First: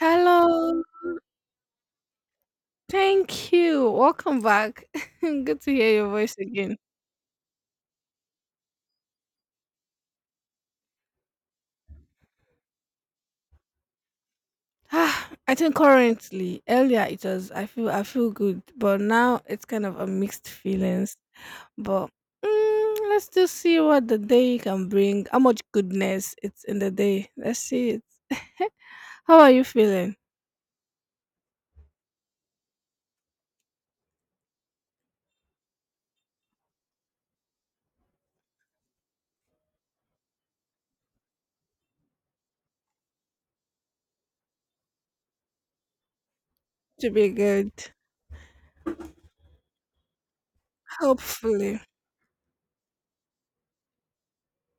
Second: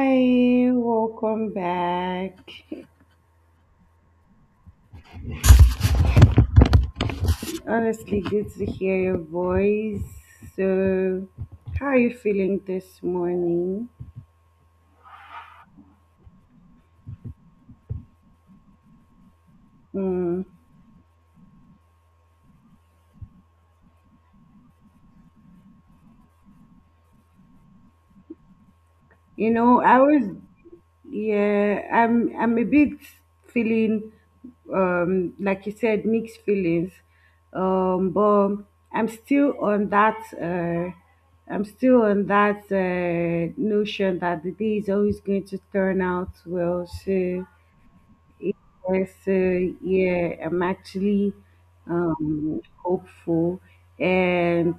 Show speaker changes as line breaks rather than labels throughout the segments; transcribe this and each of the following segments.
Hello.
welcome back.
Thank you. Welcome back. Good to hear your voice again.
Honestly, good to hear your voice. So, how are you feeling this morning?
I think currently, earlier it was I feel good, but now it's kind of a
Mm,
mixed feelings. But let's just see what the day can bring. How much goodness it's in the day. Let's see it. How are
you
you
know, I
feeling?
was, yeah, I'm a bit feeling, like you said, mixed feelings. But I'm still on that, uh, I'm still on that notion that the day is always going to turn out well.
To be
So,
good.
yes, yeah, I'm actually
Hopefully.
hopeful, and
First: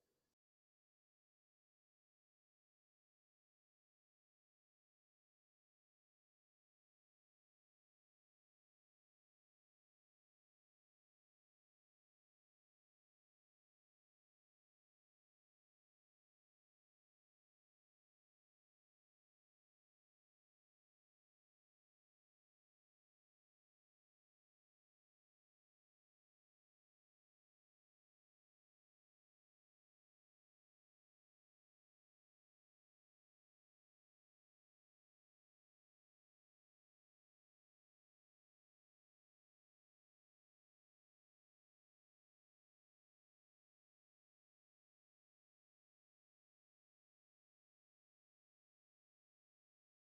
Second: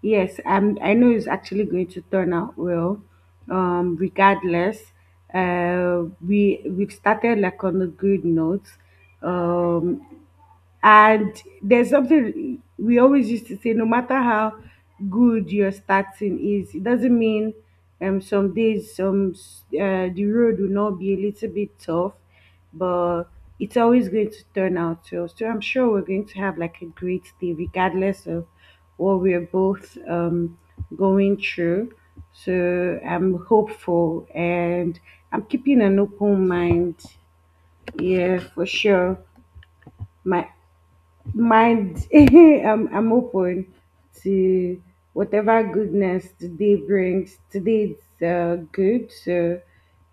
yes, I know it's actually going to turn out well. Regardless, uh, we've started like on a good note. Um, and there's something we always used to say, no matter how good your starting is, it doesn't mean some days the road will not be a little bit tough, but it's always going to turn out to us. So I'm sure we're going to have like a great day, regardless of what we're both going through. So I'm hopeful and I'm keeping an open mind. Yeah, for sure. My mind I'm open to whatever goodness today brings. Today is good, so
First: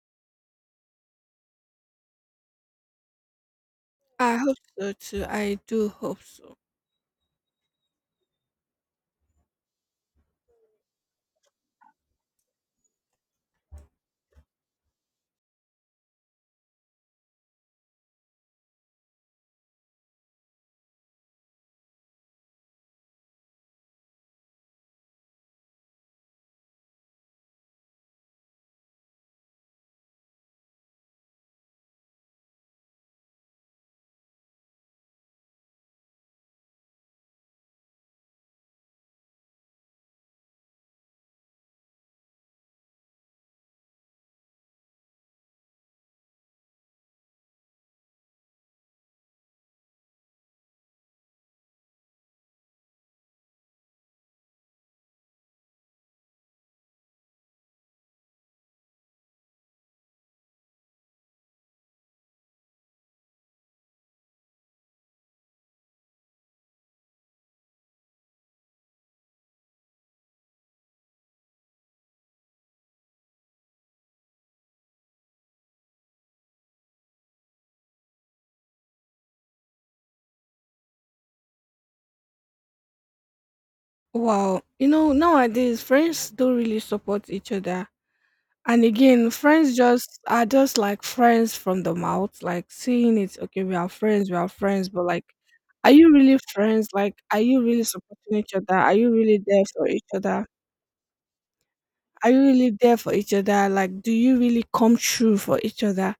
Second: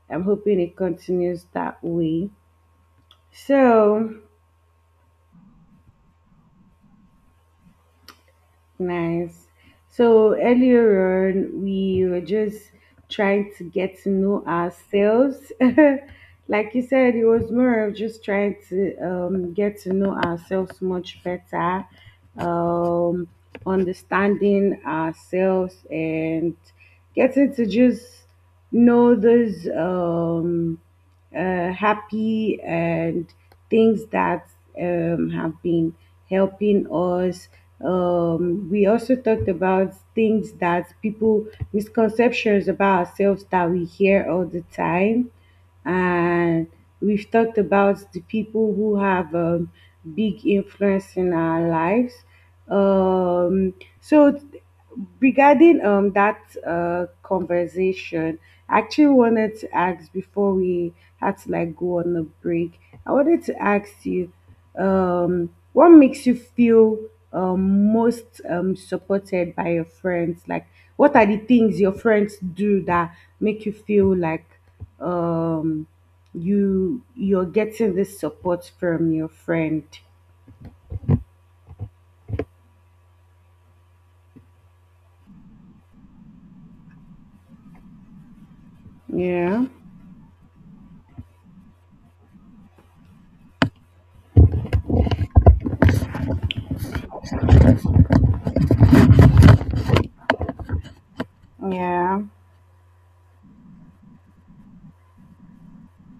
I'm hoping it continues that way, so.
I hope so too. I do hope so.
Nice. So earlier on, we were just trying to get to know ourselves. Like you said, it was more of just trying to get to know ourselves much better, um, understanding ourselves, and getting to just know those. Happy and things that have been helping us. We also talked about things that people misconceptions about ourselves that we hear all the time, and we've talked about the people who have big influence in our lives, um, so regarding that conversation, I actually wanted to ask before we had to like go on a break. I wanted to ask you, what makes you feel most supported by your friends? Like, what are the things your friends do that make you feel like um you're getting this support from your friend?
Wow. You know, nowadays friends don't really support each other. And again,
Yeah.
friends just are just like friends from the mouth, like seeing it, okay, we are friends, but like, are you really friends? Like, are you really supporting each other? Are you really there for each other?
Yeah.
Are you really there for each other? Like, do you really come true for each other?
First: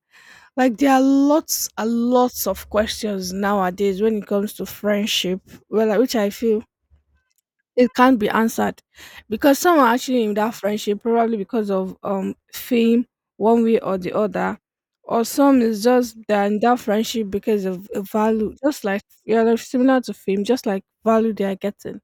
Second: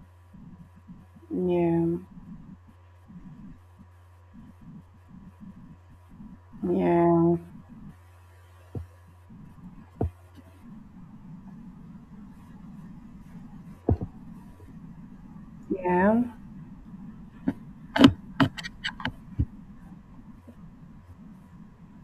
Like, there are lots
Yeah,
and lots of questions nowadays when it comes to friendship, well, like, which I feel
yeah,
it can't be answered because some are actually in that friendship probably because of fame one way or the other, or some is just
yeah,
they're in that friendship because of a value, just like, yeah, like similar to fame, just like value they are getting.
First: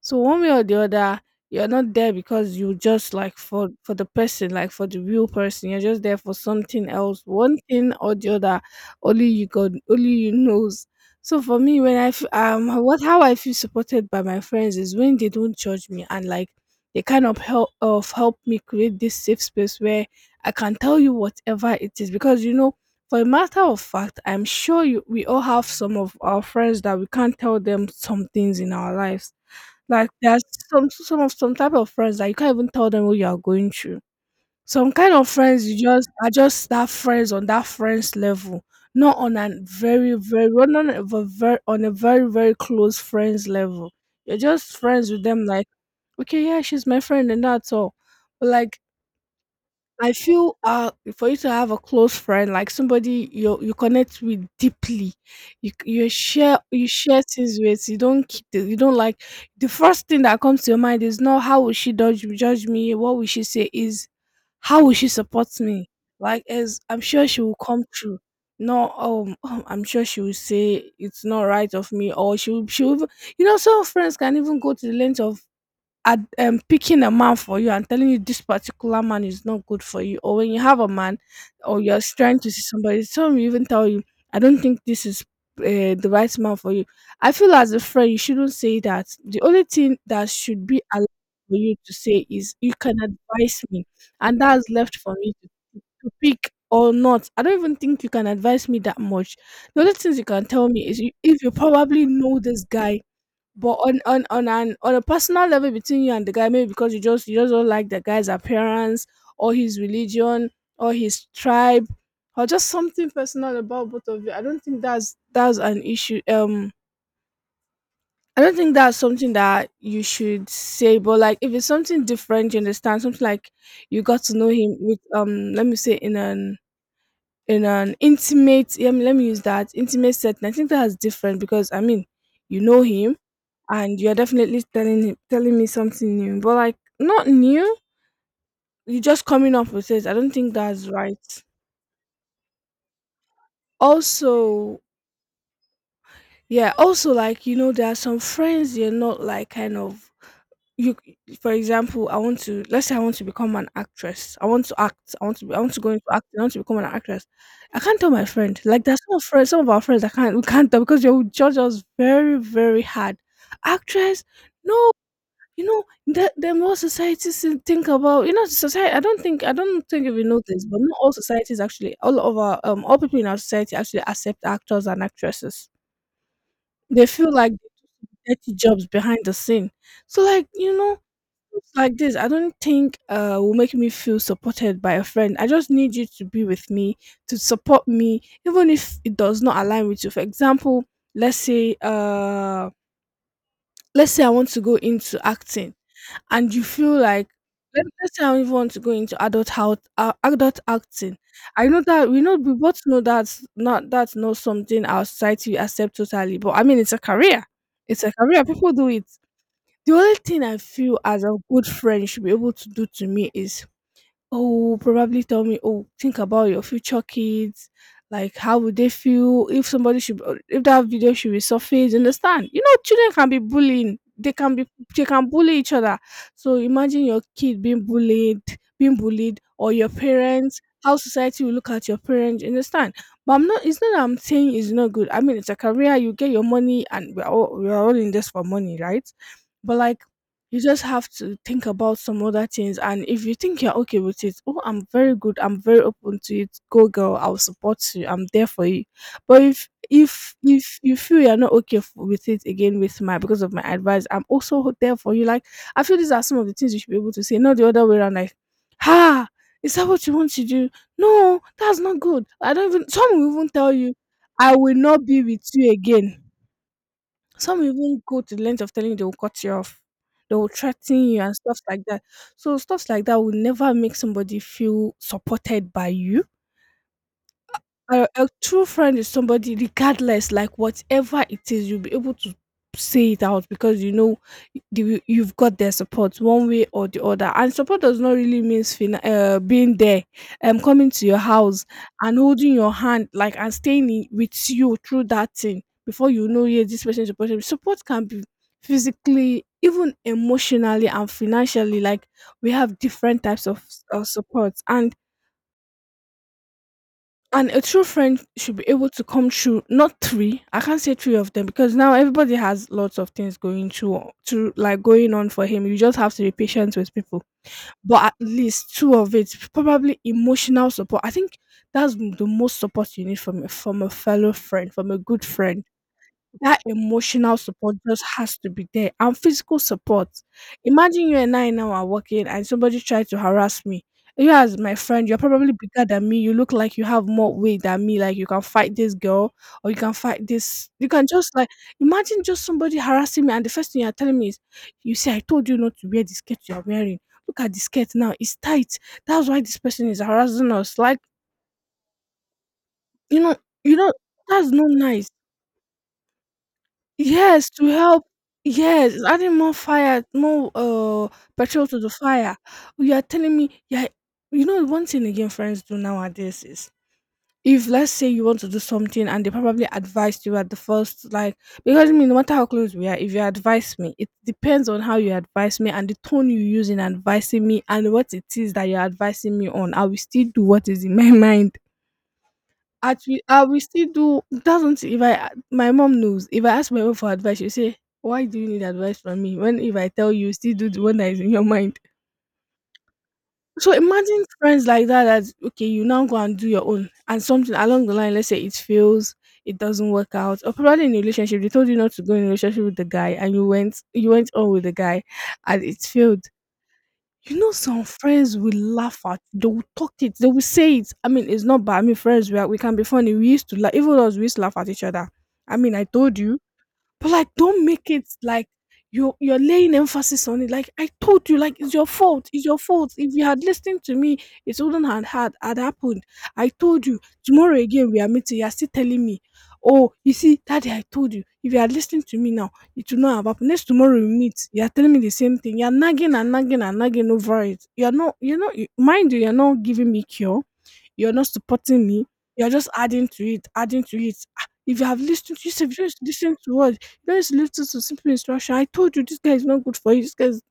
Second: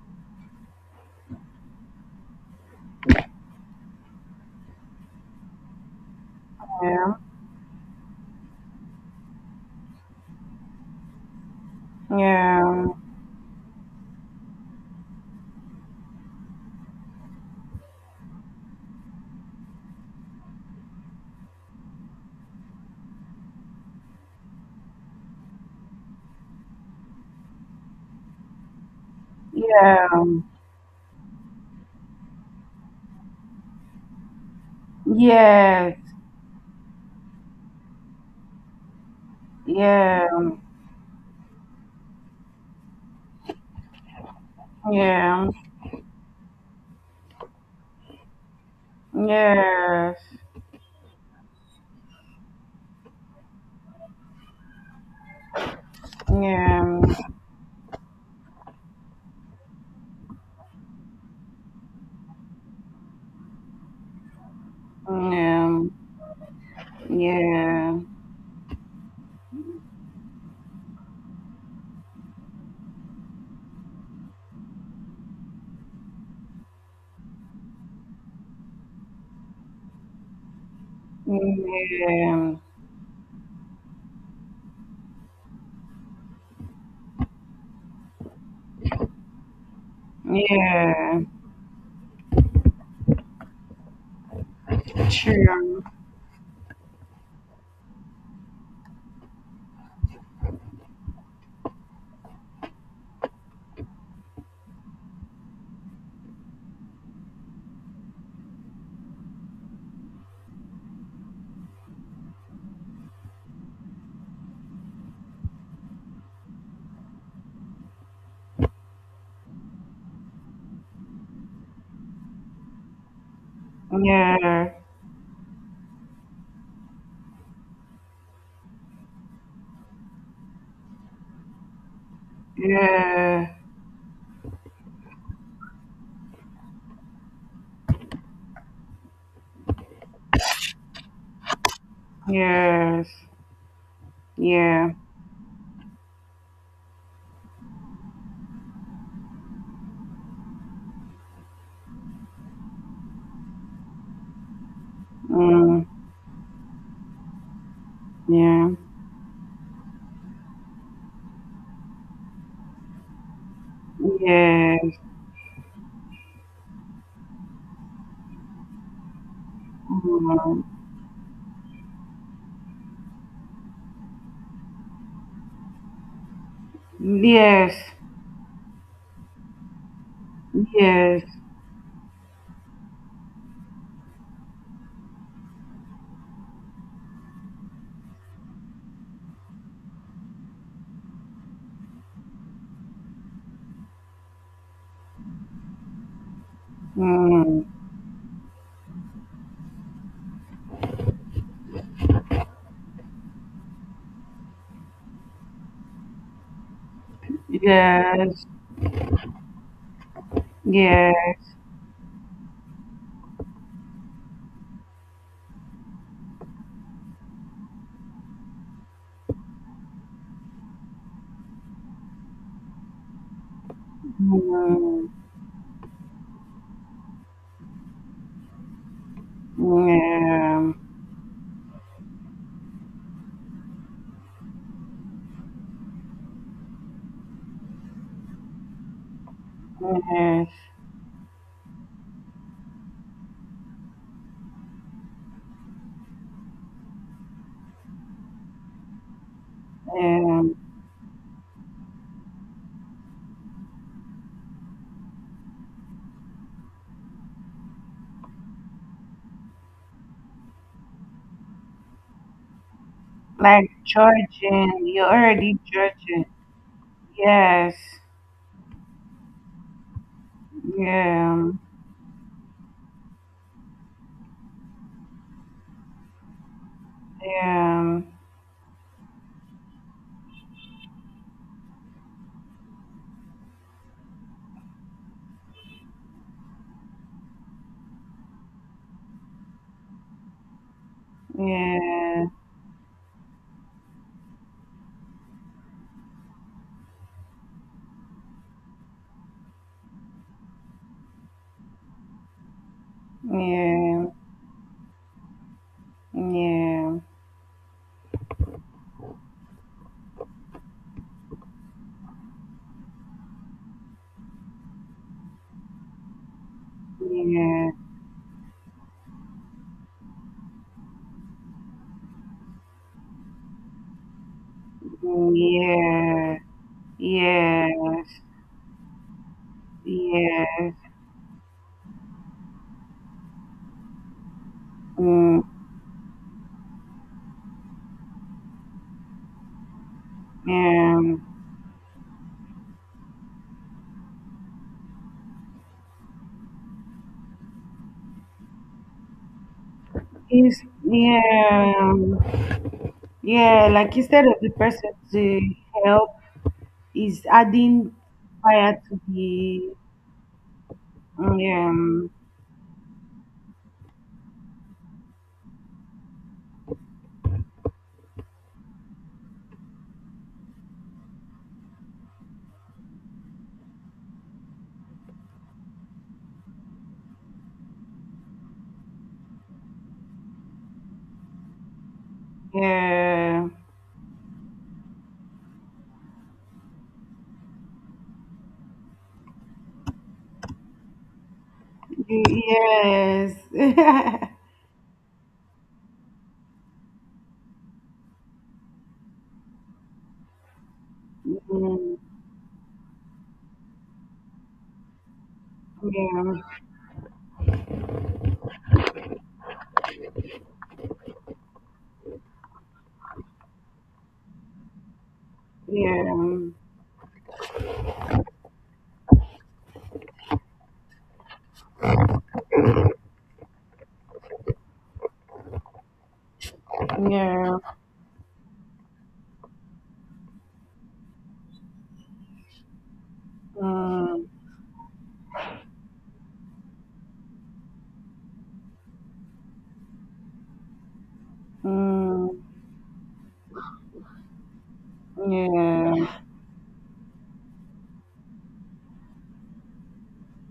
So one way or the other, you're not there because you just like for the person, like for the real person. You're just there for something
yeah,
else, one thing or the other. Only you God, only you knows. So for me, when I f-
yeah,
what how I feel supported by my friends is when they don't judge me, and like they kind of help me create this safe space where I can tell you whatever it is, because, you know, for a matter of fact, I'm sure you, we all have some of our friends that we can't tell them some things in our lives.
yeah,
Like there's some type of friends that you can't even tell them what you are going through. Some kind of friends you
yes,
just are just that friends on that friends level, not on a
yeah,
very
yeah, yes,
very,
yeah,
well, not on a very on a very very close friends level. You're just friends with them,
yeah,
like okay, yeah, she's my friend, and that's all. But like I feel for you to have a close friend, like somebody you connect with deeply, you share things with. You don't keep the, you don't like, the first thing that comes to your mind is not how will she judge me, what will she say, is how will she support me. Like, as I'm sure
yeah,
she will come
yeah,
through. No, I'm sure she will say it's not right of me, or she will, you know, some friends can even go to the length of picking a man for you and telling you this particular man is not good for you, or when you have a man or you're trying to see somebody, some even tell you, I don't think this is the right man for you. I feel as a friend, you shouldn't say that. The only thing that should be allowed
yeah,
for you to say is, you can advise me, and that's left for me
true,
to pick. Or not, I don't even think you can advise me that much. The only things you can tell me is you, if you probably know this guy, but on a personal level between you and the guy, maybe because you just don't like the guy's appearance, or his religion, or his tribe, or just something personal about both of you. I don't think that's an issue. I don't think that's something that you should say. But like, if it's something different, you understand, something like you got to know
yeah,
him with let me say in an intimate. Yeah, let me use that intimate setting. I think that's different, because I mean, you know him,
yeah,
and you're definitely telling him, telling me something new, but like not new. You're just coming up with it. I don't think that's right.
yes,
Also,
yeah,
yeah. Also, like you know, there are some friends you're not like kind of you. For example, I want to, let's say I want to become an actress. I want to act. I want to. Be, I want to
mm,
go into acting. I want to become an actress. I can't tell my friend.
yeah,
Like there's some friends, some of our friends, I can't. We can't tell because they will judge us very, very hard. Actress. No.
yes,
You know, the more societies to think about, you know, society. I don't think if you know
mm,
this, but not all societies actually, all of our all people in our society actually accept actors and actresses. They feel like
yes,
dirty jobs behind the scene. So like you know,
yes,
things like this, I don't think will make me feel supported by a friend. I just need you to be with me to support me, even if it does not align with you. For example, let's say let's say I want to go into acting, and you feel like,
mm,
let's say I don't even want to go into adult health, adult acting. I know that we know, we both know that's not something our society accept totally, but I mean it's a career. It's a career.
yes.
People do it. The only thing I feel as a
Yes.
good friend should be able to do to me is, oh, probably tell me, oh, think about your future kids. Like, how would they feel if somebody should, or if that video should resurface? You understand? You know, children can be bullying. They can be, they
Mm,
can bully each other. So imagine your kid being bullied, or your parents.
yeah.
How society will look at your parents. You understand? But I'm not. It's not that I'm saying it's not good. I mean, it's like a career. You get your money, and we're all in this for money, right? But like
Yes.
you just have to think about some other things, and if you think you're okay with it, oh, I'm very good, I'm very open to it, go girl, I'll support you, I'm there for you. But if if
Um,
if you feel you're not okay with it, again, with my, because of my advice, I'm also there for you. Like I feel these are some of the things you should be able to say, not the other way around. Like, ha, is that what you want to do? No, that's not good. I don't even, some will even
like
tell you, I will
judging,
not
you're
be with
already
you again.
judging.
Some
Yes.
even go to the length of telling you they will cut you off, they will threaten you and
Yeah.
stuff like that. So stuff like that will never make somebody feel supported by you.
Yeah.
A a true friend is somebody regardless, like whatever it is, you'll be able to say it out because you know the, you've got their support one way or the other. And support does not really mean being there, coming to your house and
Yeah.
holding your hand, like and staying in, with you through that thing. Before you know, yeah, this person supporting me. Support can be physically, even emotionally and financially. Like we have different types of, of
Yeah.
support,
Yeah.
and a true friend should be able to come through, not three. I can't say three of them because now everybody has lots of things going through, to like going on for him. You just have to be patient with people. But at least two of it, probably emotional support. I think the most support you need from from a fellow friend, from a good friend.
Yeah.
That emotional
Yeah.
support just
Yes.
has to be there, and physical support.
Yes.
Imagine you and I now are working and somebody tried to harass me. You as my friend, you're
Mm,
probably bigger than me. You look like you have more weight than me. Like you can fight this girl, or you can fight this. You can
yeah.
just like, imagine just somebody harassing me, and the first thing you're telling me is, you see, I told you not to wear the skirt you're wearing. Look at the skirt now. It's tight. That's why this person is harassing
It's,
us. Like,
yeah.
you know,
Yeah.
you know,
Like instead of
that's
the
not
person
nice.
to help. Is
Yes, to
adding
help,
fire
yes,
to
it's adding more
the
fire, more petrol to the
um
fire. You are telling me, yeah, you know one thing again friends do nowadays is if, let's say, you want to do something and they probably advised you at the first, like, because I mean, no matter how close we are, if you advise me, it depends on how you advise me and the tone you use in advising me and what it is that you're advising me on. I will still do what is in my mind. At I
yeah,
will still do doesn't if I my mom knows. If I ask my mom for advice, she'll say, why do you need advice from me, when if I tell you, you still do the one that is in your mind?
yes.
So imagine friends like that, okay, you now go and do your own and something along the line, let's say it fails, it doesn't work out, or probably in a relationship, they told you not
Mm,
to go in a relationship with the guy and you went on with the guy and it failed.
yeah,
Some friends will laugh at, they will talk it, they will say it. I mean, it's not bad. I mean, friends, we, are, we can be funny. We used to laugh, even us, we used to laugh at each other. I mean, I told you,
yeah,
but, like, don't make it like you're laying emphasis on it. Like I told you, like it's your fault. It's your fault. If you had listened to me, it wouldn't have had happened. I told you tomorrow
yeah,
again we are meeting. You are still telling me, oh, you see, daddy, I told you. If you had listened to me now, it would not have happened. Next tomorrow we
mm,
meet. You are telling me the same thing. You are nagging and nagging and nagging over it. You are not. Mind you, you are not giving me cure. You are not supporting me.
mm,
You are just adding to it, adding to it. Ah, if you have listened, you said you just
yeah,
listen to what. Let's lift it to simple instruction. I told you this guy is not good for you. This guy is...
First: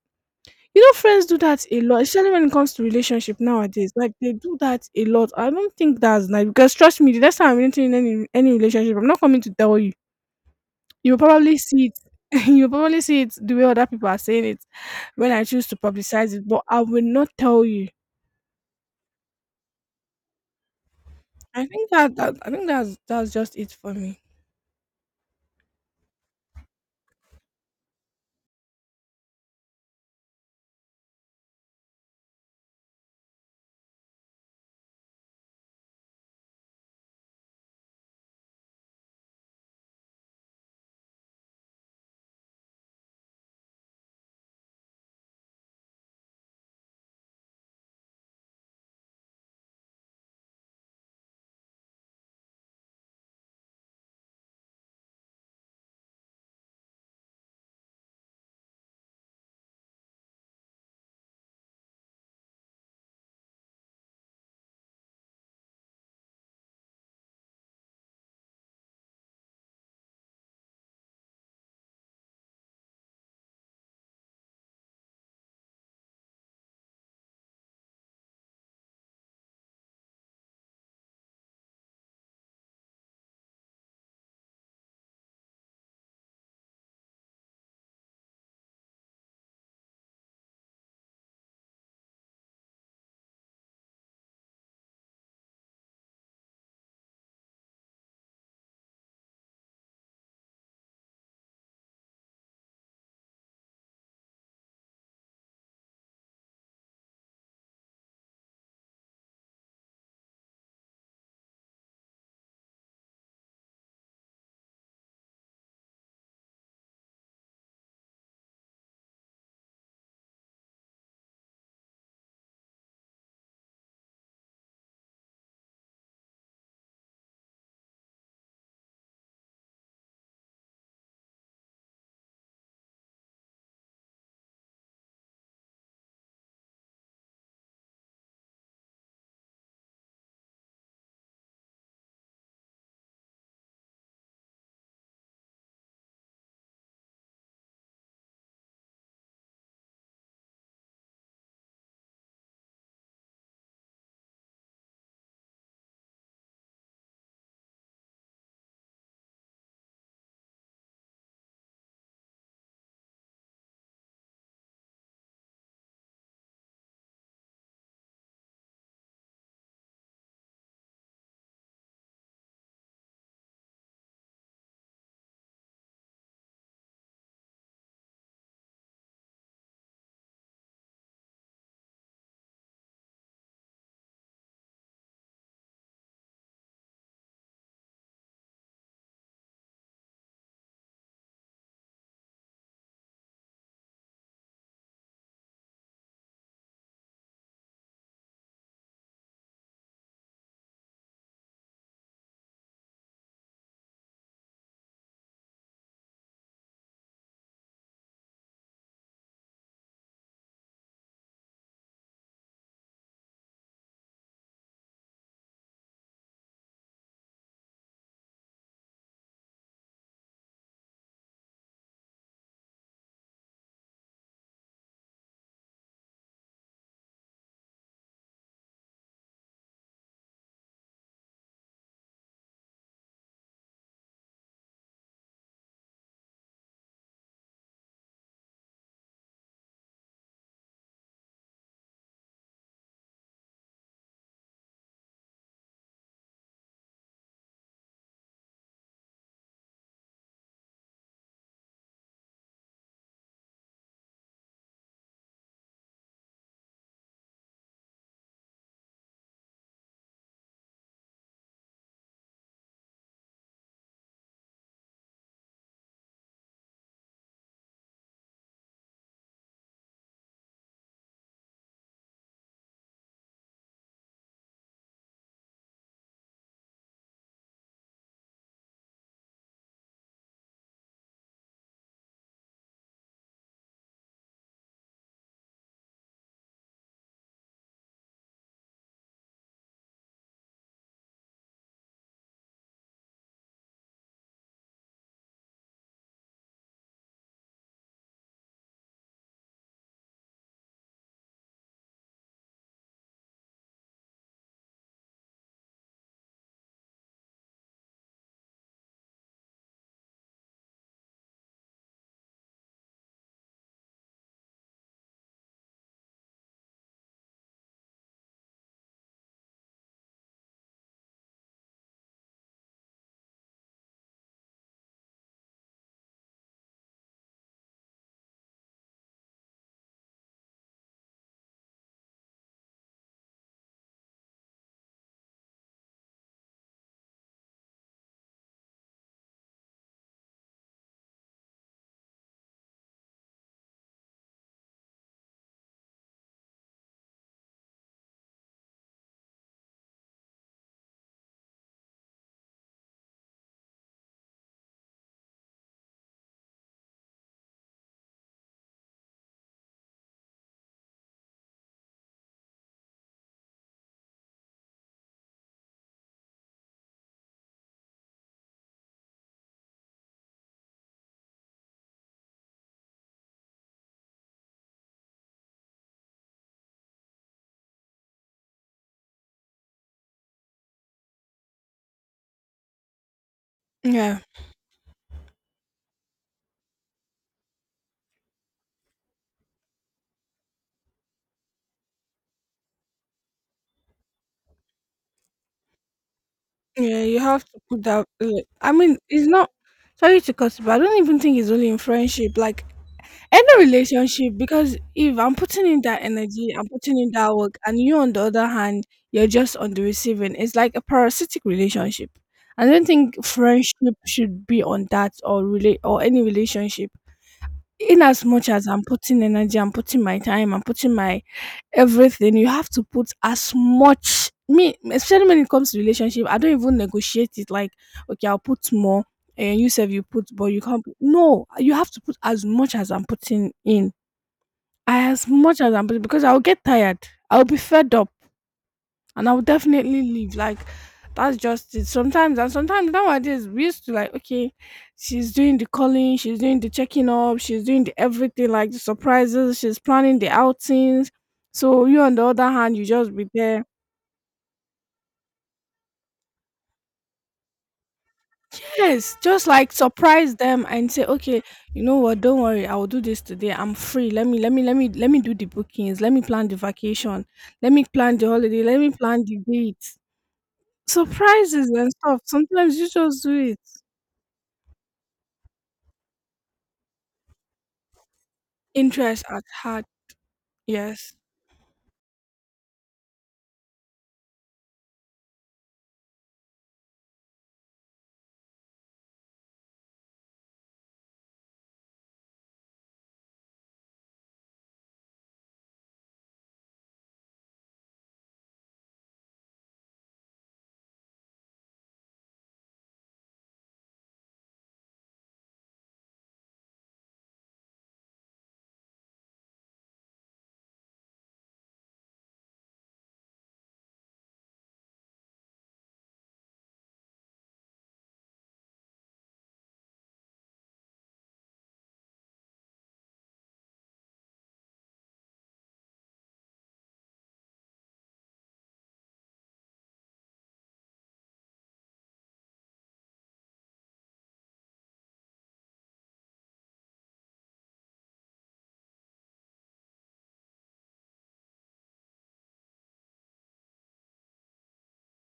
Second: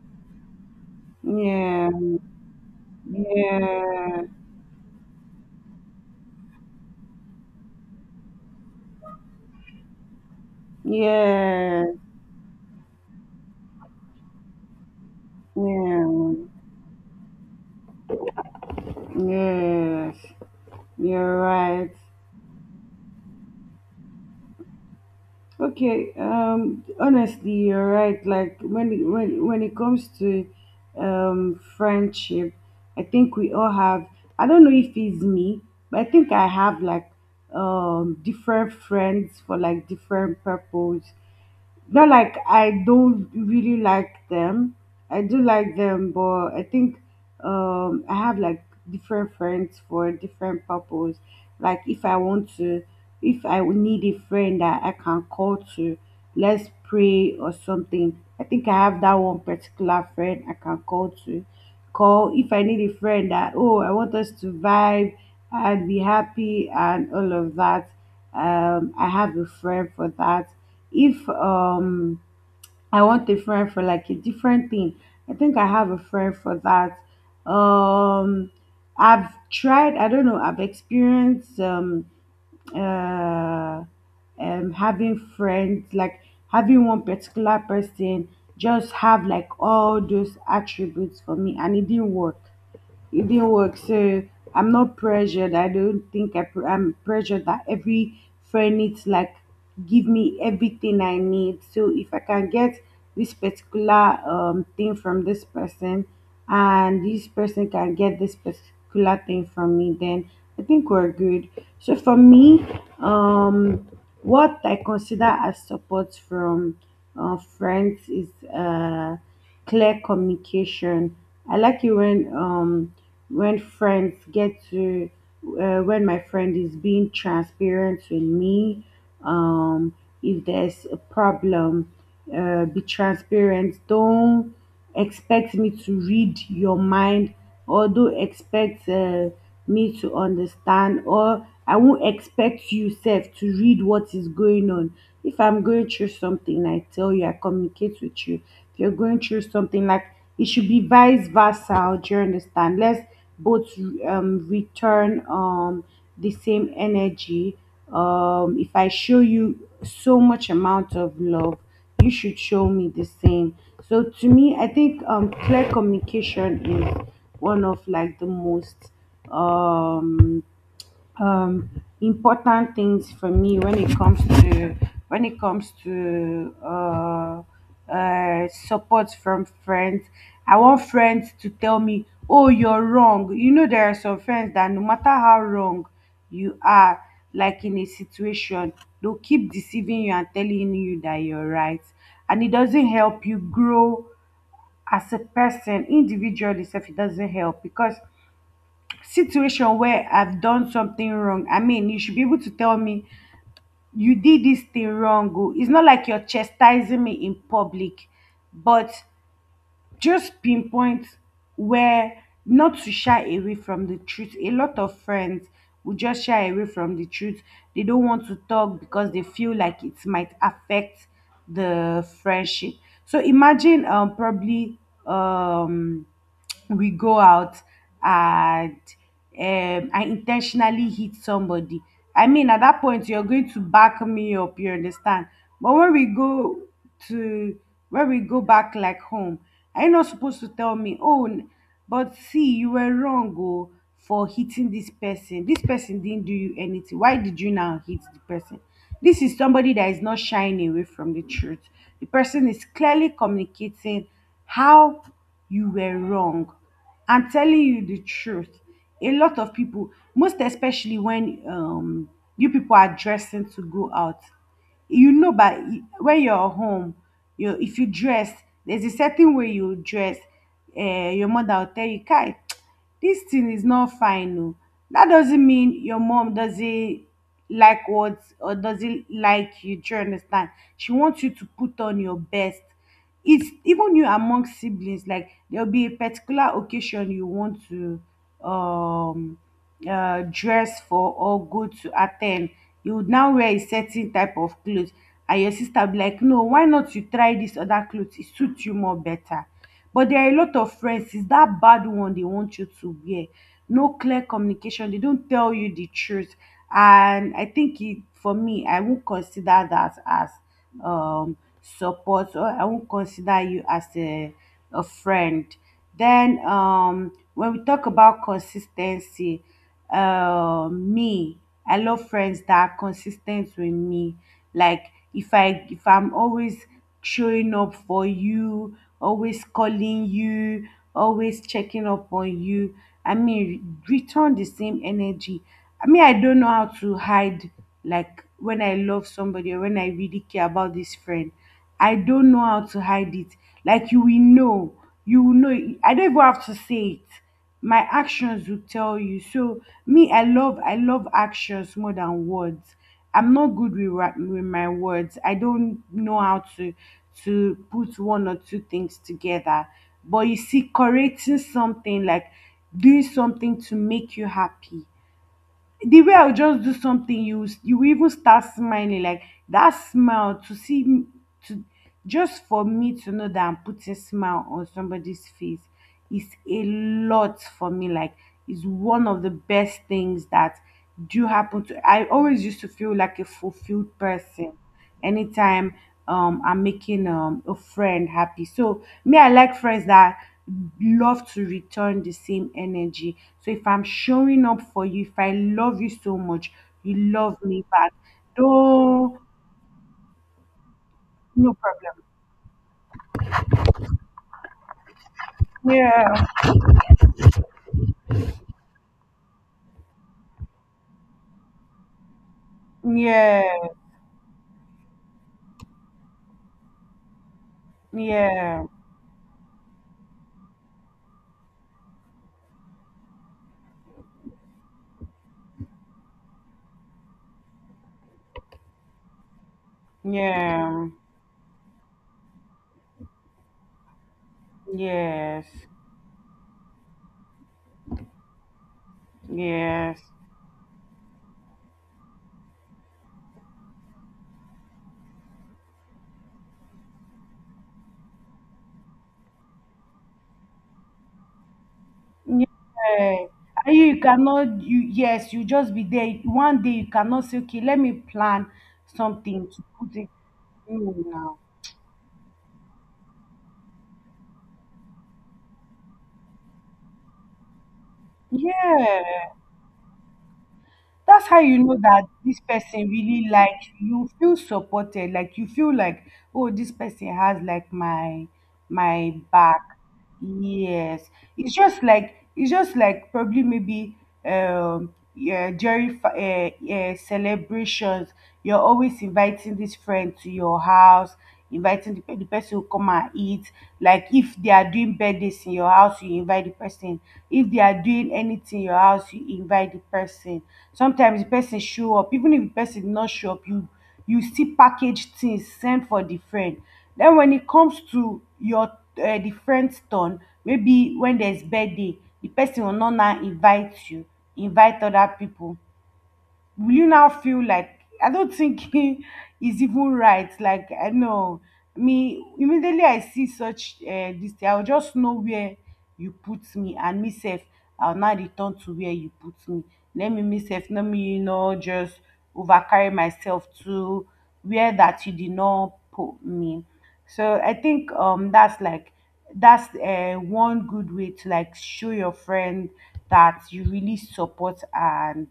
You know, friends do that a
yeah,
lot, especially when it comes to relationship nowadays. Like,
yeah,
they do that a lot. I don't think that's nice because, trust me, the next time I'm entering any relationship, I'm not coming to tell you. You'll probably see it. You'll probably see it the way other people are saying it when I choose to
yeah,
publicize it, but I will not tell you.
yeah, yes, you're
I think
right.
that, that I think that's just it for me.
Okay, honestly, you're right. Like when it comes to friendship, I think we all have. I don't know if it's me, but I think I have like different friends for like different purpose, not like I don't really like them. I do like them, but I think, I have like different friends for different purpose. Like if I want to, if I would need a friend that I can call to, let's pray or something. I think I have that one particular friend I can call to. Call if I need a friend that, oh, I want us to vibe and be happy and all of that, I have a friend for that. If I want a friend for like a different thing, I think I have a friend for that. um I don't know, I've experienced uh having friends like having one particular person just have like all those attributes for me, and it didn't work. So I'm not pressured. I don't think I'm pressured that every friend needs like give me everything I need. So if I can get this particular thing from this person, and this person can get this particular thing from me, then I think we're good. So for me, um, what I consider as support from friends is clear communication. I like it when friends get to when my friend is being transparent with me. Um, if there's a problem, be transparent. Don't expect me to read your mind, or don't expect. Me to understand, or I won't expect you self to read what is going on. If I'm going through something, I tell you, I communicate with you. If you're going through something, like it should be vice versa. Do you understand? Let's both return the same energy. If I show you so much amount of love, you should show me the same. So to me, I think clear communication is one of like the most um, um, important things for me when it comes to support from friends. I want friends to tell me, "Oh, you're wrong." You know, there are some friends that no matter how wrong you are, like in a situation, they'll keep deceiving you and telling you that you're right, and it doesn't help you grow as a person individually. If it doesn't help, because situation where I've done something wrong, I mean, you should be able to tell me you did this thing wrong. Oh." It's not like you're chastising me in public, but just pinpoint where, not to shy away from the truth. A lot of friends will just shy away from the truth. They don't want to talk because they feel like it might affect the friendship. So imagine probably um we go out and I intentionally hit somebody. I mean, at that point, you're going to back me up. You understand? But to when we go back like home, are you not supposed to tell me? Oh, but see, you were wrong oh, for hitting this person. This person didn't do you anything. Why did you now hit the person? This is somebody that is not shying away from the truth. The person is clearly communicating how you were wrong. I'm telling you the truth. A lot of people, most especially when you people are dressing to go out, you know, but when you're home, you if you dress, there's a certain way you dress. Your mother will tell you, "Kai, dis thing is not fine oo. Dat doesn't mean your mom doesn't like what, or doesn't like you. Do you understand? She wants you to put on your best. It's even you among siblings, like there'll be a particular occasion you want to um dress for or go to attend. You would now wear a certain type of clothes, and your sister be like, no, why not you try this other clothes? It suits you more better. But there are a lot of friends, it's that bad one they want you to wear. No clear communication. They don't tell you the truth. And I think it, for me, I won't consider that as um, support, or I won't consider you as a friend. Then when we talk about consistency, me, I love friends that are consistent with me. Like if I'm always showing up for you, always calling you, always checking up on you, I mean return the same energy. I mean, I don't know how to hide, like when I love somebody or when I really care about this friend, I don't know how to hide it. Like you will know, I don't even have to say it, my actions will tell you. So me, I love actions more than words. I'm not good with my words, I don't know how to put one or two things together. But you see correcting something, like doing something to make you happy, the way I'll just do something, you will even start smiling, like that smile to see m- to just for me to know that I'm putting smile on somebody's face is a lot for me. Like, is one of the best things that do happen to. I always used to feel like a fulfilled
Yeah,
person anytime I'm making a friend happy. So me, I like friends that love to return the same energy. So if I'm showing up for you, if I love you so much, you
yeah, you
love
have to
me
put
back.
that. I mean,
No,
it's not, sorry to cut you, but I don't even think it's
no
only in
problem.
friendship. Like, any relationship, because if I'm putting in that
Yeah,
energy, I'm putting in that work, and you, on the other hand, you're just on the receiving, it's like a parasitic relationship. I don't think
yeah,
friendship should be on that or relate, or any relationship. In as much
yeah,
as I'm putting energy, I'm putting my time, I'm putting my everything, you have to put as much. Me, especially when it comes to relationship, I don't even negotiate it, like, okay, I'll put more, and you said you put, but you can't
yeah,
put- No, you have to put as much as I'm putting in, as
yes,
much as I'm, because I'll get tired. I'll be fed up and I'll
yes,
definitely leave. Like, that's just it. Sometimes, and sometimes nowadays, we used to like, okay, she's doing the calling, she's doing the checking up, she's doing the everything, like the surprises, she's planning the outings. So you, on the other hand, you just
yeah.
be there.
And you cannot you yes, you just be there one day, you cannot say, okay, let me plan
Yes, just
something to
like
put you
surprise them and say,
now.
okay, you know what, don't worry, I will do this today. I'm free. Let me do the bookings, let me plan the vacation, let me plan the holiday, let me plan
Yeah,
the dates.
that's how you
Surprises
know
and
that
stuff,
this
sometimes
person
you just
really
do it.
likes you. You feel supported, like you feel like, oh, this person has like my
Interest at
back.
heart,
Yes,
yes.
it's just like probably maybe yeah during celebrations, you're always inviting this friend to your house, inviting the person who come and eat. Like if they are doing birthdays in your house you invite the person, if they are doing anything in your house you invite the person. Sometimes the person show up, even if the person not show up, you see packaged things sent for the friend. Then when it comes to your the friend's turn, maybe when there's birthday, the person will not now invite you, invite other people. Will you now feel like I don't think it's even right? Like I know, me, immediately I see such this thing, I'll just know where you put me and myself. I'll now return to where you put me. Let me myself, let me just overcarry myself too where that you did not put me. So I think that's like that's one good way to like show your friend that you really support and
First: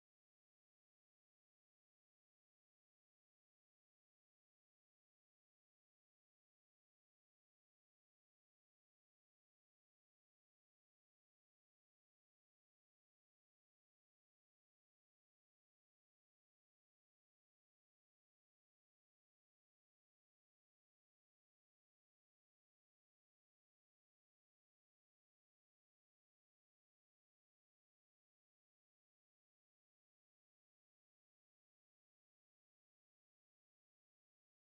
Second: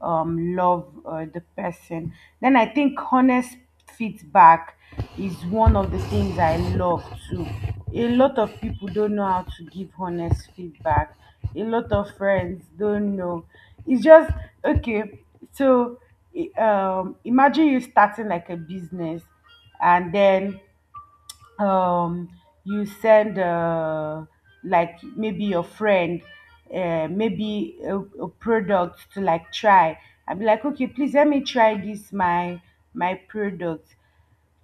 love the person. Then I think honest feedback is one of the things I love too. A lot of people don't know how to give honest feedback. A lot of friends don't know. It's just okay. So imagine you starting like a business, and then um, you send like maybe your friend maybe a product to like try. I'd be like, okay, please let me try this my product.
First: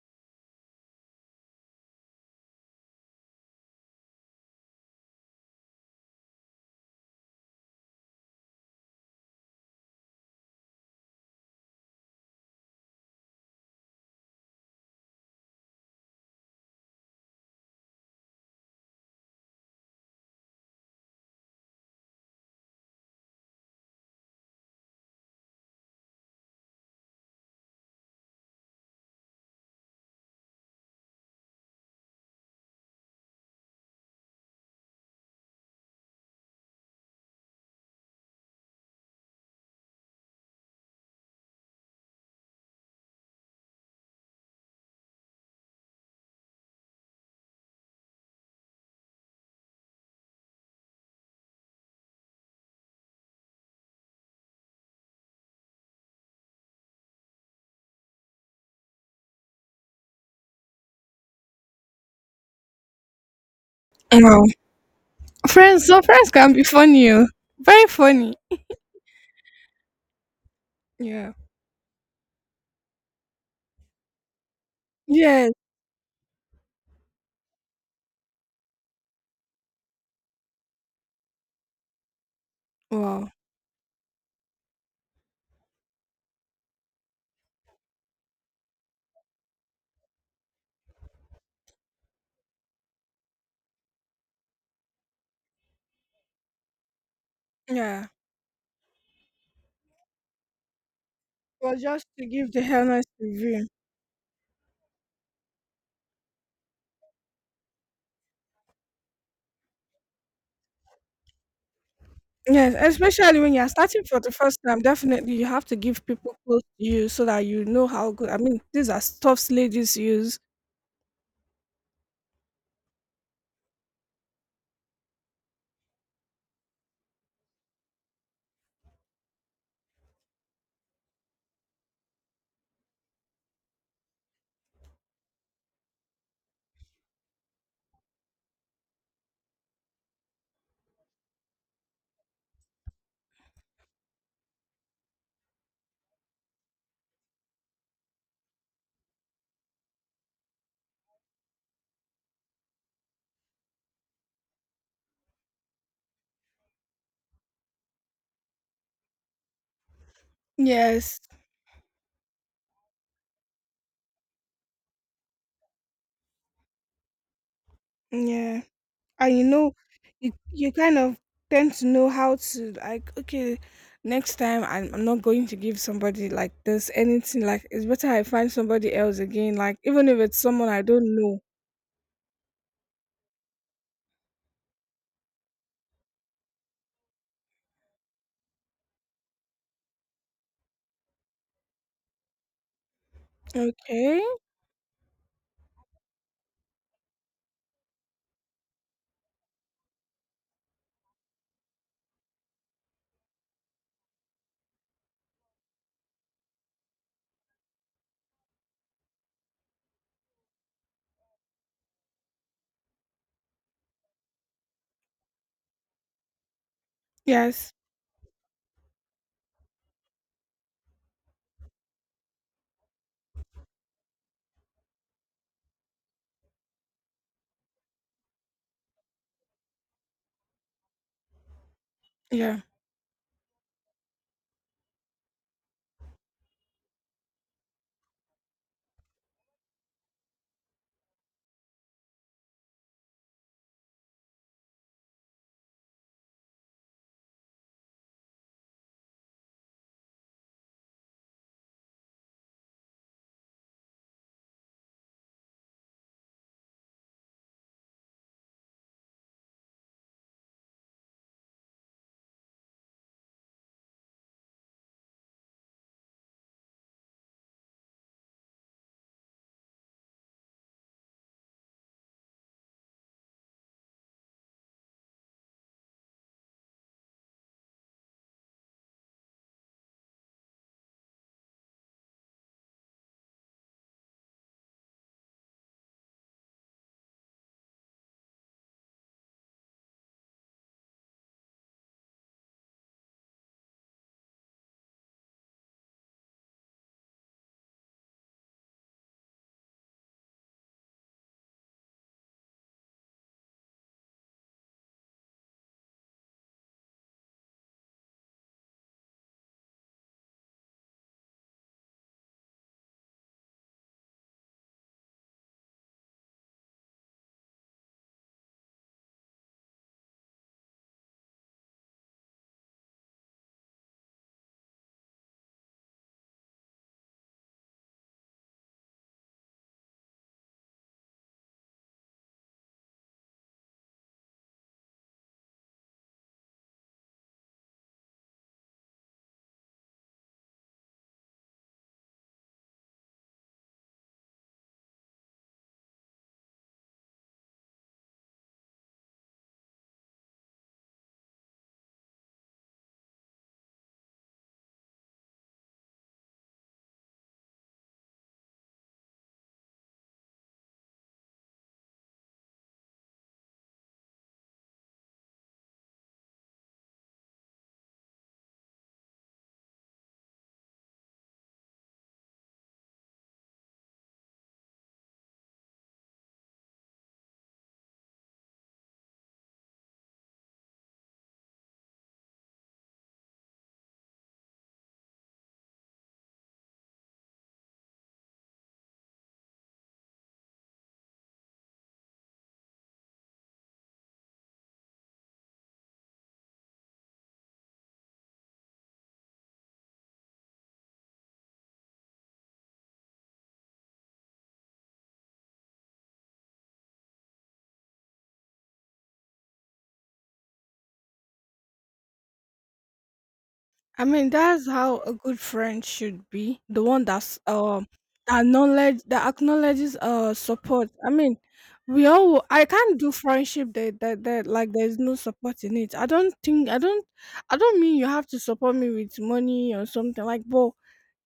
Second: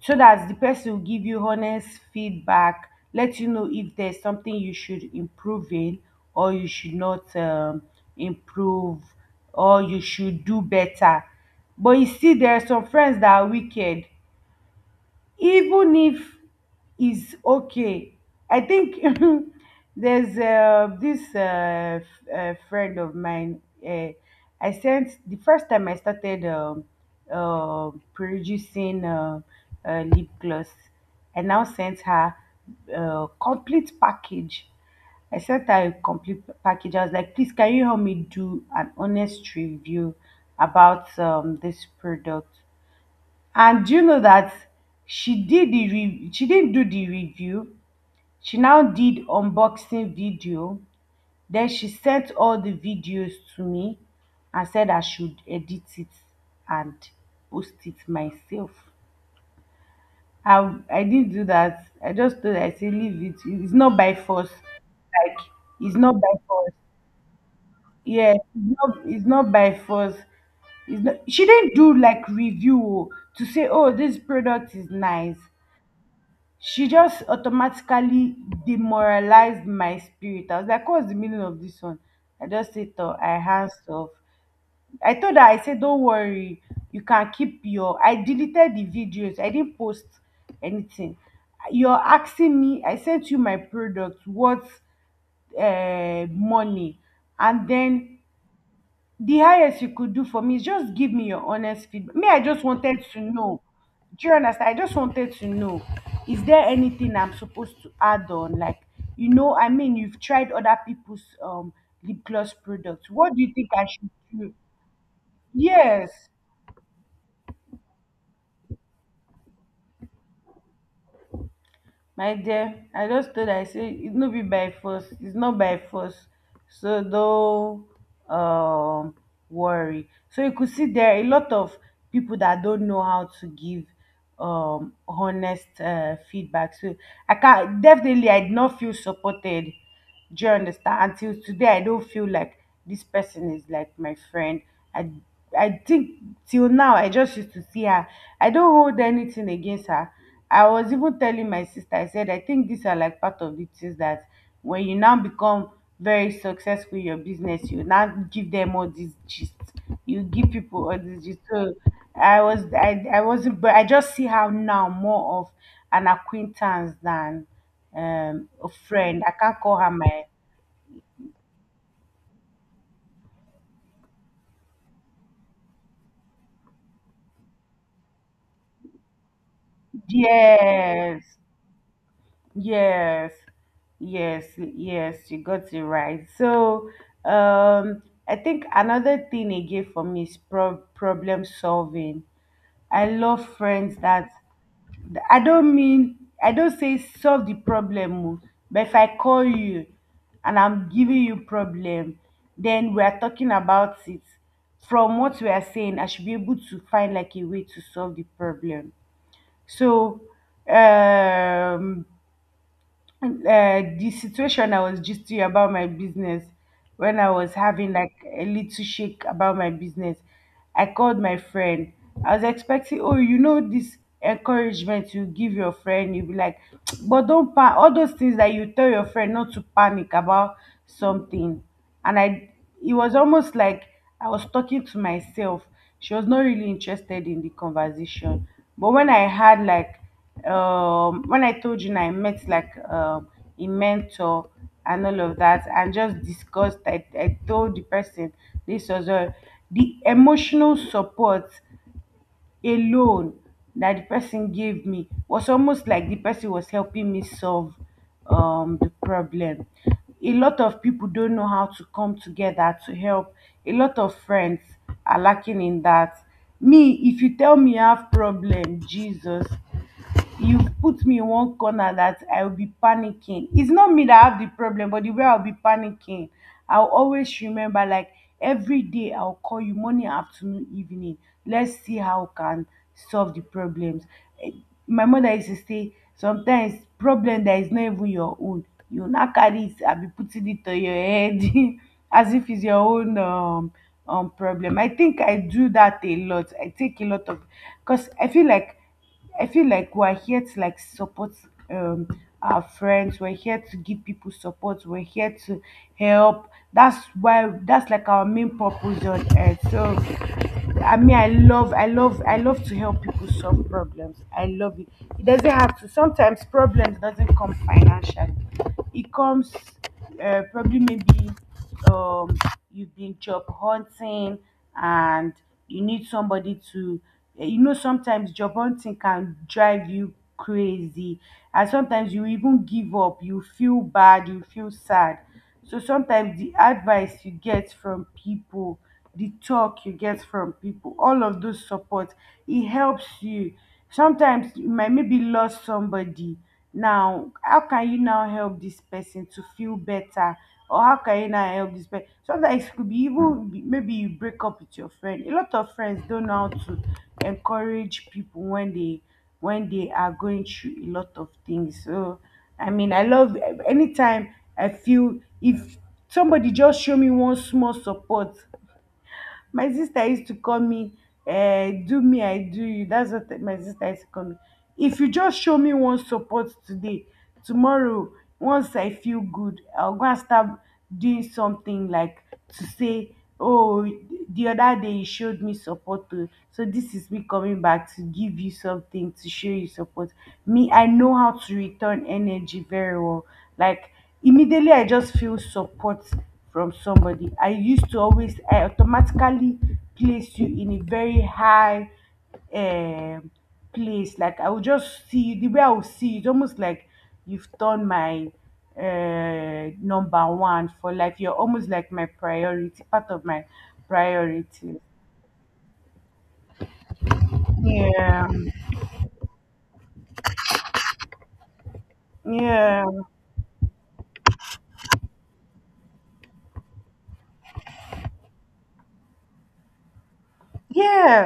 So dat the person go give you honest feedback, let you know if there's something you should improve in, or you should not improve, or you should do better. But you see there are some friends that are wicked. Even if it's okay, I think there's this friend of mine. Uh, i sent, the first time I started producing lip gloss, I now sent her complete package. I sent her a complete package. I was like, please, can you help me do an honest review about this product? And do you know that she didn't do the review. She now did unboxing video. Then she sent all the videos to me and said I should edit it and post it myself. I didn't do that. I just told her, I say leave it. It's not by
Wow.
force. Like
Friends,
it's not
surprise
by
can be
force.
funny, oh. Very funny.
Yes, it's not by force. It's not,
Yeah.
she didn't do like review, oh, to say, oh, this product is nice.
Yes.
She just automatically demoralized my spirit. I was like, what's the meaning of this one? I just said, oh,
Wow.
I hands off. I told her, I said, don't worry, you can keep your. I deleted the videos, I didn't post anything. You're asking me, I sent you my product, what money? And
Yeah.
then the highest you could do for me is just give me your
Well,
honest
just
feedback.
to
Me, I
give the
just wanted
honest
to know.
review.
Do you understand? I just wanted to know. Is there anything I'm supposed to add on? Like, you know, I mean, you've tried other people's lip gloss
Yes,
products. What
especially
do you
when you're
think I
starting
should
for the
do?
first time, definitely you have to give
Yes.
people close to you so that you know how good. I mean, these are stuffs ladies use.
My dear, I just told her I say it no be by force. It's not by force. So don't um worry. So you could see there are a lot of people that don't know how to give honest feedback. So I can definitely, I did not feel supported. Do you understand? Until today, I don't feel like this person is like my friend. I I think till now I just used to see her. I don't hold anything against her. I was even telling my sister, I said, I think these are like part of the things that when you now become very successful in your business, you now give them all these gist. You give people all
Yes.
these gist. So I was I wasn't, but I just see her now more of an acquaintance than
Yeah.
a friend. I
And you
can't
know,
call her my.
you kind of tend to know how to, like, okay, next time I'm not going to give somebody like this anything. Like, it's better I find somebody else again, like, even if it's someone I don't
Yes,
know.
yes, yes, yes. You got it right. So, um, I think another thing again for me is problem solving. I love friends
Okay.
that I don't mean, I don't say solve the problem o, but if I call you and I'm giving you problem, then we are talking about it. From what we are saying, I should be able to find like a way to solve the problem. So um the situation I was just to you about my business, when I was
Yes.
having like a little shake about my business, I called my friend. I was expecting, oh, you know, this encouragement you give your friend, you be like, but don't pan, all those things that you tell your friend not to panic about something. And I,
Yeah.
it was almost like I was talking to myself. She was not really interested in the conversation. But when I had like when I told you I met like a mentor and all of that and just discussed, I told the person, this was all the emotional support alone that the person gave me was almost like the person was helping me solve the problem. A lot of people don't know how to come together to help. A lot of friends are lacking in that. Me, if you tell me I have problem, Jesus, you've put me in one corner that I'll be panicking. It's not me that have the problem, but the way I'll be panicking, I'll always remember like every day I'll call you morning, afternoon, evening. Let's see how we can solve the problems. Eh, my mother used to say sometimes problem that is not even your own, you now carry it and be putting it on your head as if it's your own problem. I think I do that a lot. I take a lot of, because I feel like, I feel like we're here to like support um our friends. We're here to give people support. We're here to help. That's why, that's like our main purpose on earth. So I mean, I love, I love, I love to help people solve problems. I love it. It doesn't have to. Sometimes problems doesn't come financially. It comes probably maybe um, you've been job hunting and you need somebody to, eh, you know sometimes job hunting can drive you crazy, and sometimes you even give up, you feel bad, you feel sad. So sometimes the advice you get from people, the talk you get from people, all of those support, it helps you. Sometimes you might maybe lost somebody. Now, how can you now help this person to feel better? Or how can you now help this person? Sometimes it could be even maybe you break up with your friend. A lot of friends don't know how to encourage people when they, when they are going through a lot of things. So I mean, I love anytime I feel if somebody just show me one small support. My sister used to call me, do me, I do you. That's what my sister used to call me. If you just show me one support today, tomorrow, once I feel good, I'll go and start doing something like to say, oh, the other day you showed me support. Oh, so this is me coming back to give you something to show you support. Me, I know how to return energy very well. Like immediately I just feel support from somebody, I used to always, I automatically place you in a very high um place. Like I will just see you, the way I will see you, it's almost like you've done my number one for life, you're almost like my priority, part of my
I mean, that's
priority.
how a good friend should be. The one that's
Yeah,
that acknowledges support. I mean, we all, I
yeah,
can't do friendship that like there's no support in it. I don't think. I don't mean you have to support me with money or something, like, but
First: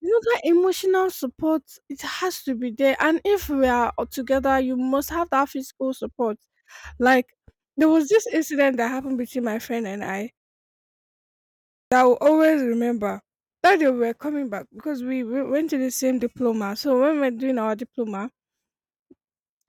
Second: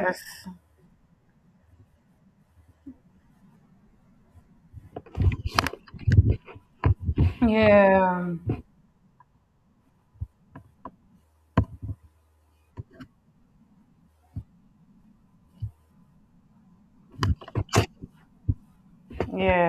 you know that emotional support, it has to be there, and if we are all together you must have that physical support. Like, there was
yeah,
this incident that happened between my friend and I that I will always remember. That day we were coming back because we went to the same diploma. So when we were doing our diploma,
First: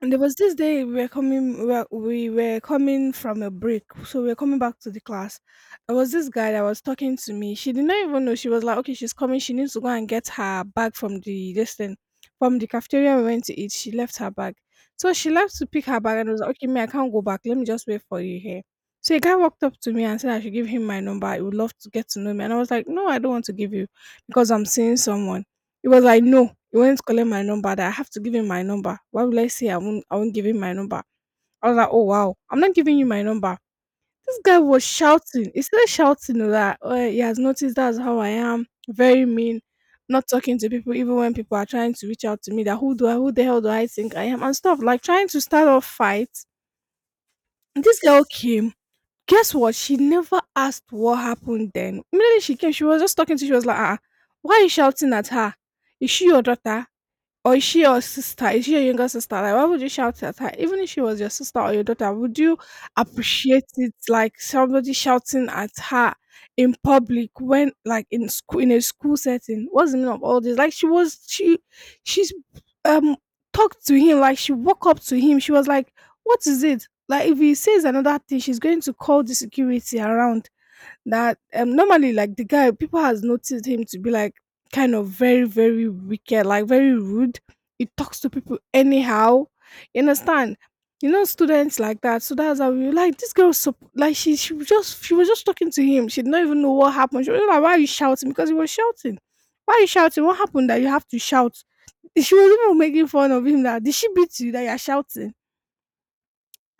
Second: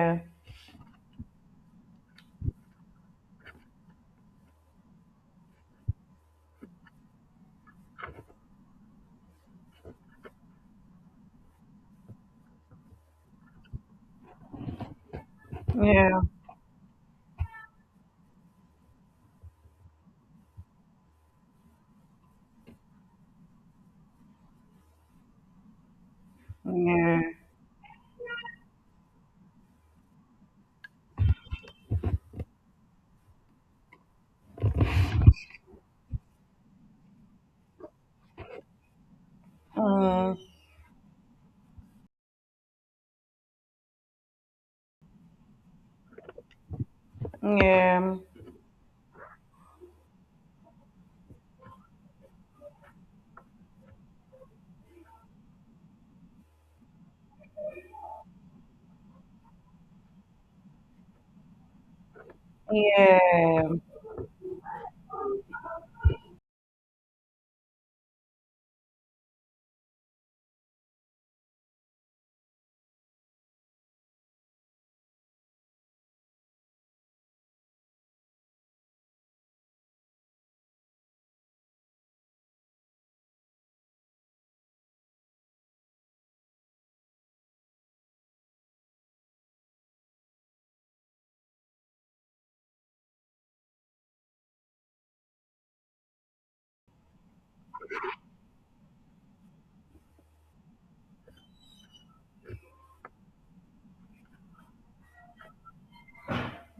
and there was this day we were coming, we were coming from a break, so we were coming back to the class. There was this guy that was talking to me. She did not even know. She was like, "Okay, she's coming. She needs to go and get her bag from the, this thing, from the cafeteria we went to eat. She left her bag," so she left to pick her bag,
yeah,
and I was like, "Okay, me, I can't go back. Let me just wait for you here." So a guy walked up to me and said I should give him my number. He would love to get to know me, and I was like, "No, I don't want to give you, because I'm seeing someone." It was like, no, he went to
yeah,
collect my number. That I have to give him my number. Why would I say I won't? I won't give him my number. I was like, oh wow, I'm not giving you my number. This guy was shouting. He started shouting like that, oh, he has noticed that's how I am. Very mean, not
mm,
talking to people even when people are trying to reach out to me. That, who do I? Who the hell do I think I am? And stuff, like trying to start off fight. This
yeah,
girl came. Guess what? She never asked what happened then. Immediately she came, she was just talking to. She was like, ah, ah, why are you shouting at her? Is she your daughter? Or is she your sister? Is she your younger sister? Like, why would you shout at her? Even if she was your sister or your daughter, would you appreciate
yeah.
it, like somebody shouting at her in public, when, like, in school, in a school setting? What's the meaning of all this? Like, she was she she's um talked to him like she woke up to him. She was like, "What is it?" Like, if he says another thing, she's going to call the security around. That, normally, like, the guy, people has noticed him to be, like, kind of very, very wicked, like, very rude, he talks to people anyhow, you understand? You know, students like that. So that's how we were, like, this girl sup- like she was just talking to him. She did not even know what happened. She was like, why are you shouting? Because he was shouting, why are you shouting, what happened that you have to shout? She was even making fun of him, that did she beat you that you're shouting?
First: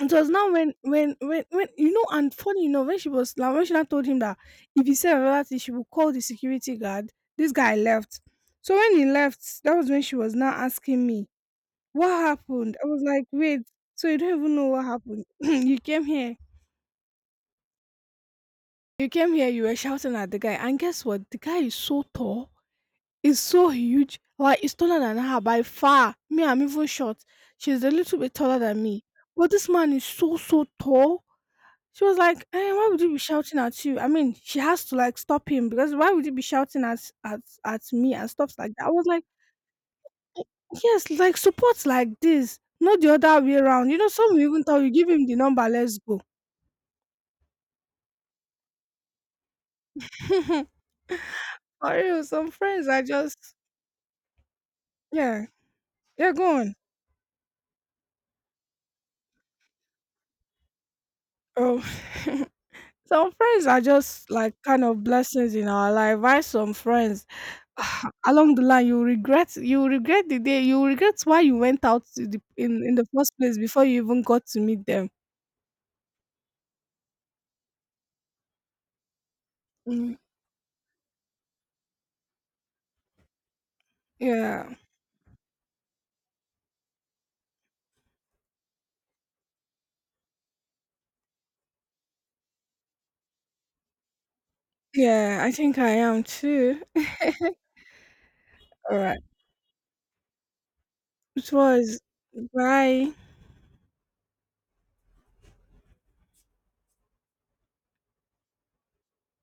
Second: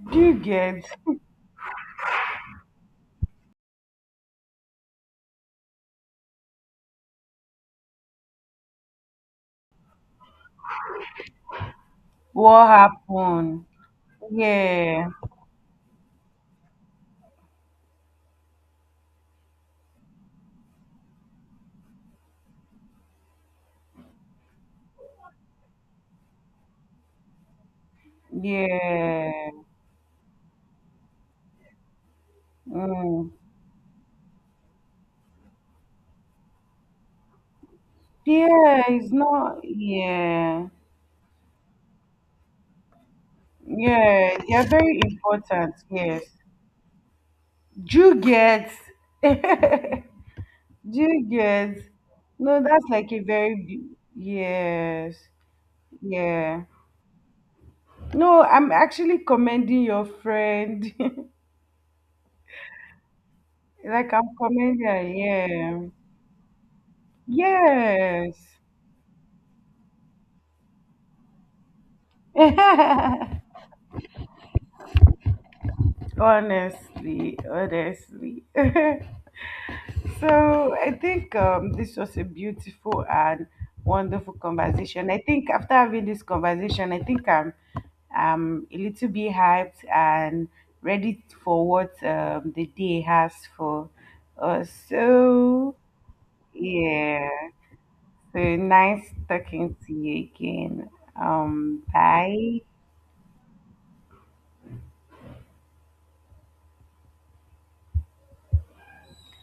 It
Do
was
you
now when,
get
you know, and funny enough, when she was, like, when she now told him that if he said another thing, she would call the security guard, this guy left. So when he left, that was when she was now asking me, what
what
happened? I was like, wait,
happened?
so you don't even know what
Yeah,
happened? You came here, you were shouting at the guy. And guess what? The guy is so tall, is so huge, like, he's taller than her by far. Me, I'm even short. She's a little bit taller than me.
yeah,
But this man is so, so tall. She was like, eh, why would you be
mm.
shouting at you? I mean, she has to like stop him, because why would you be shouting at me and stuff like
Yeah.
that? I was
It's
like,
not. Yeah,
yes, like support like this, not the other way around. You know, some
yeah.
will
They
even
are
tell you,
very
give him the number,
important.
let's go.
Yes. Do you get? Do you get?
For real, some
No, that's
friends are
like a
just,
very. Bu- yes.
yeah, they're
Yeah.
gone.
No, I'm actually commending your friend.
Oh. Some friends are
Like I'm
just like kind
commending
of blessings in
her.
our life. Why some friends,
Yeah.
along the line you regret, you regret the day, you regret why you went out to the, in the first
Yes.
place before you even got to meet them.
Honestly, honestly.
Mm,
So I think this was a beautiful and wonderful
yeah,
conversation. I think after having this conversation, I think I'm a little bit hyped and ready for what the day has for us.
yeah, I
So
think I am too.
yeah, so
All
nice
right,
talking to you again.
it was,
Bye.
bye.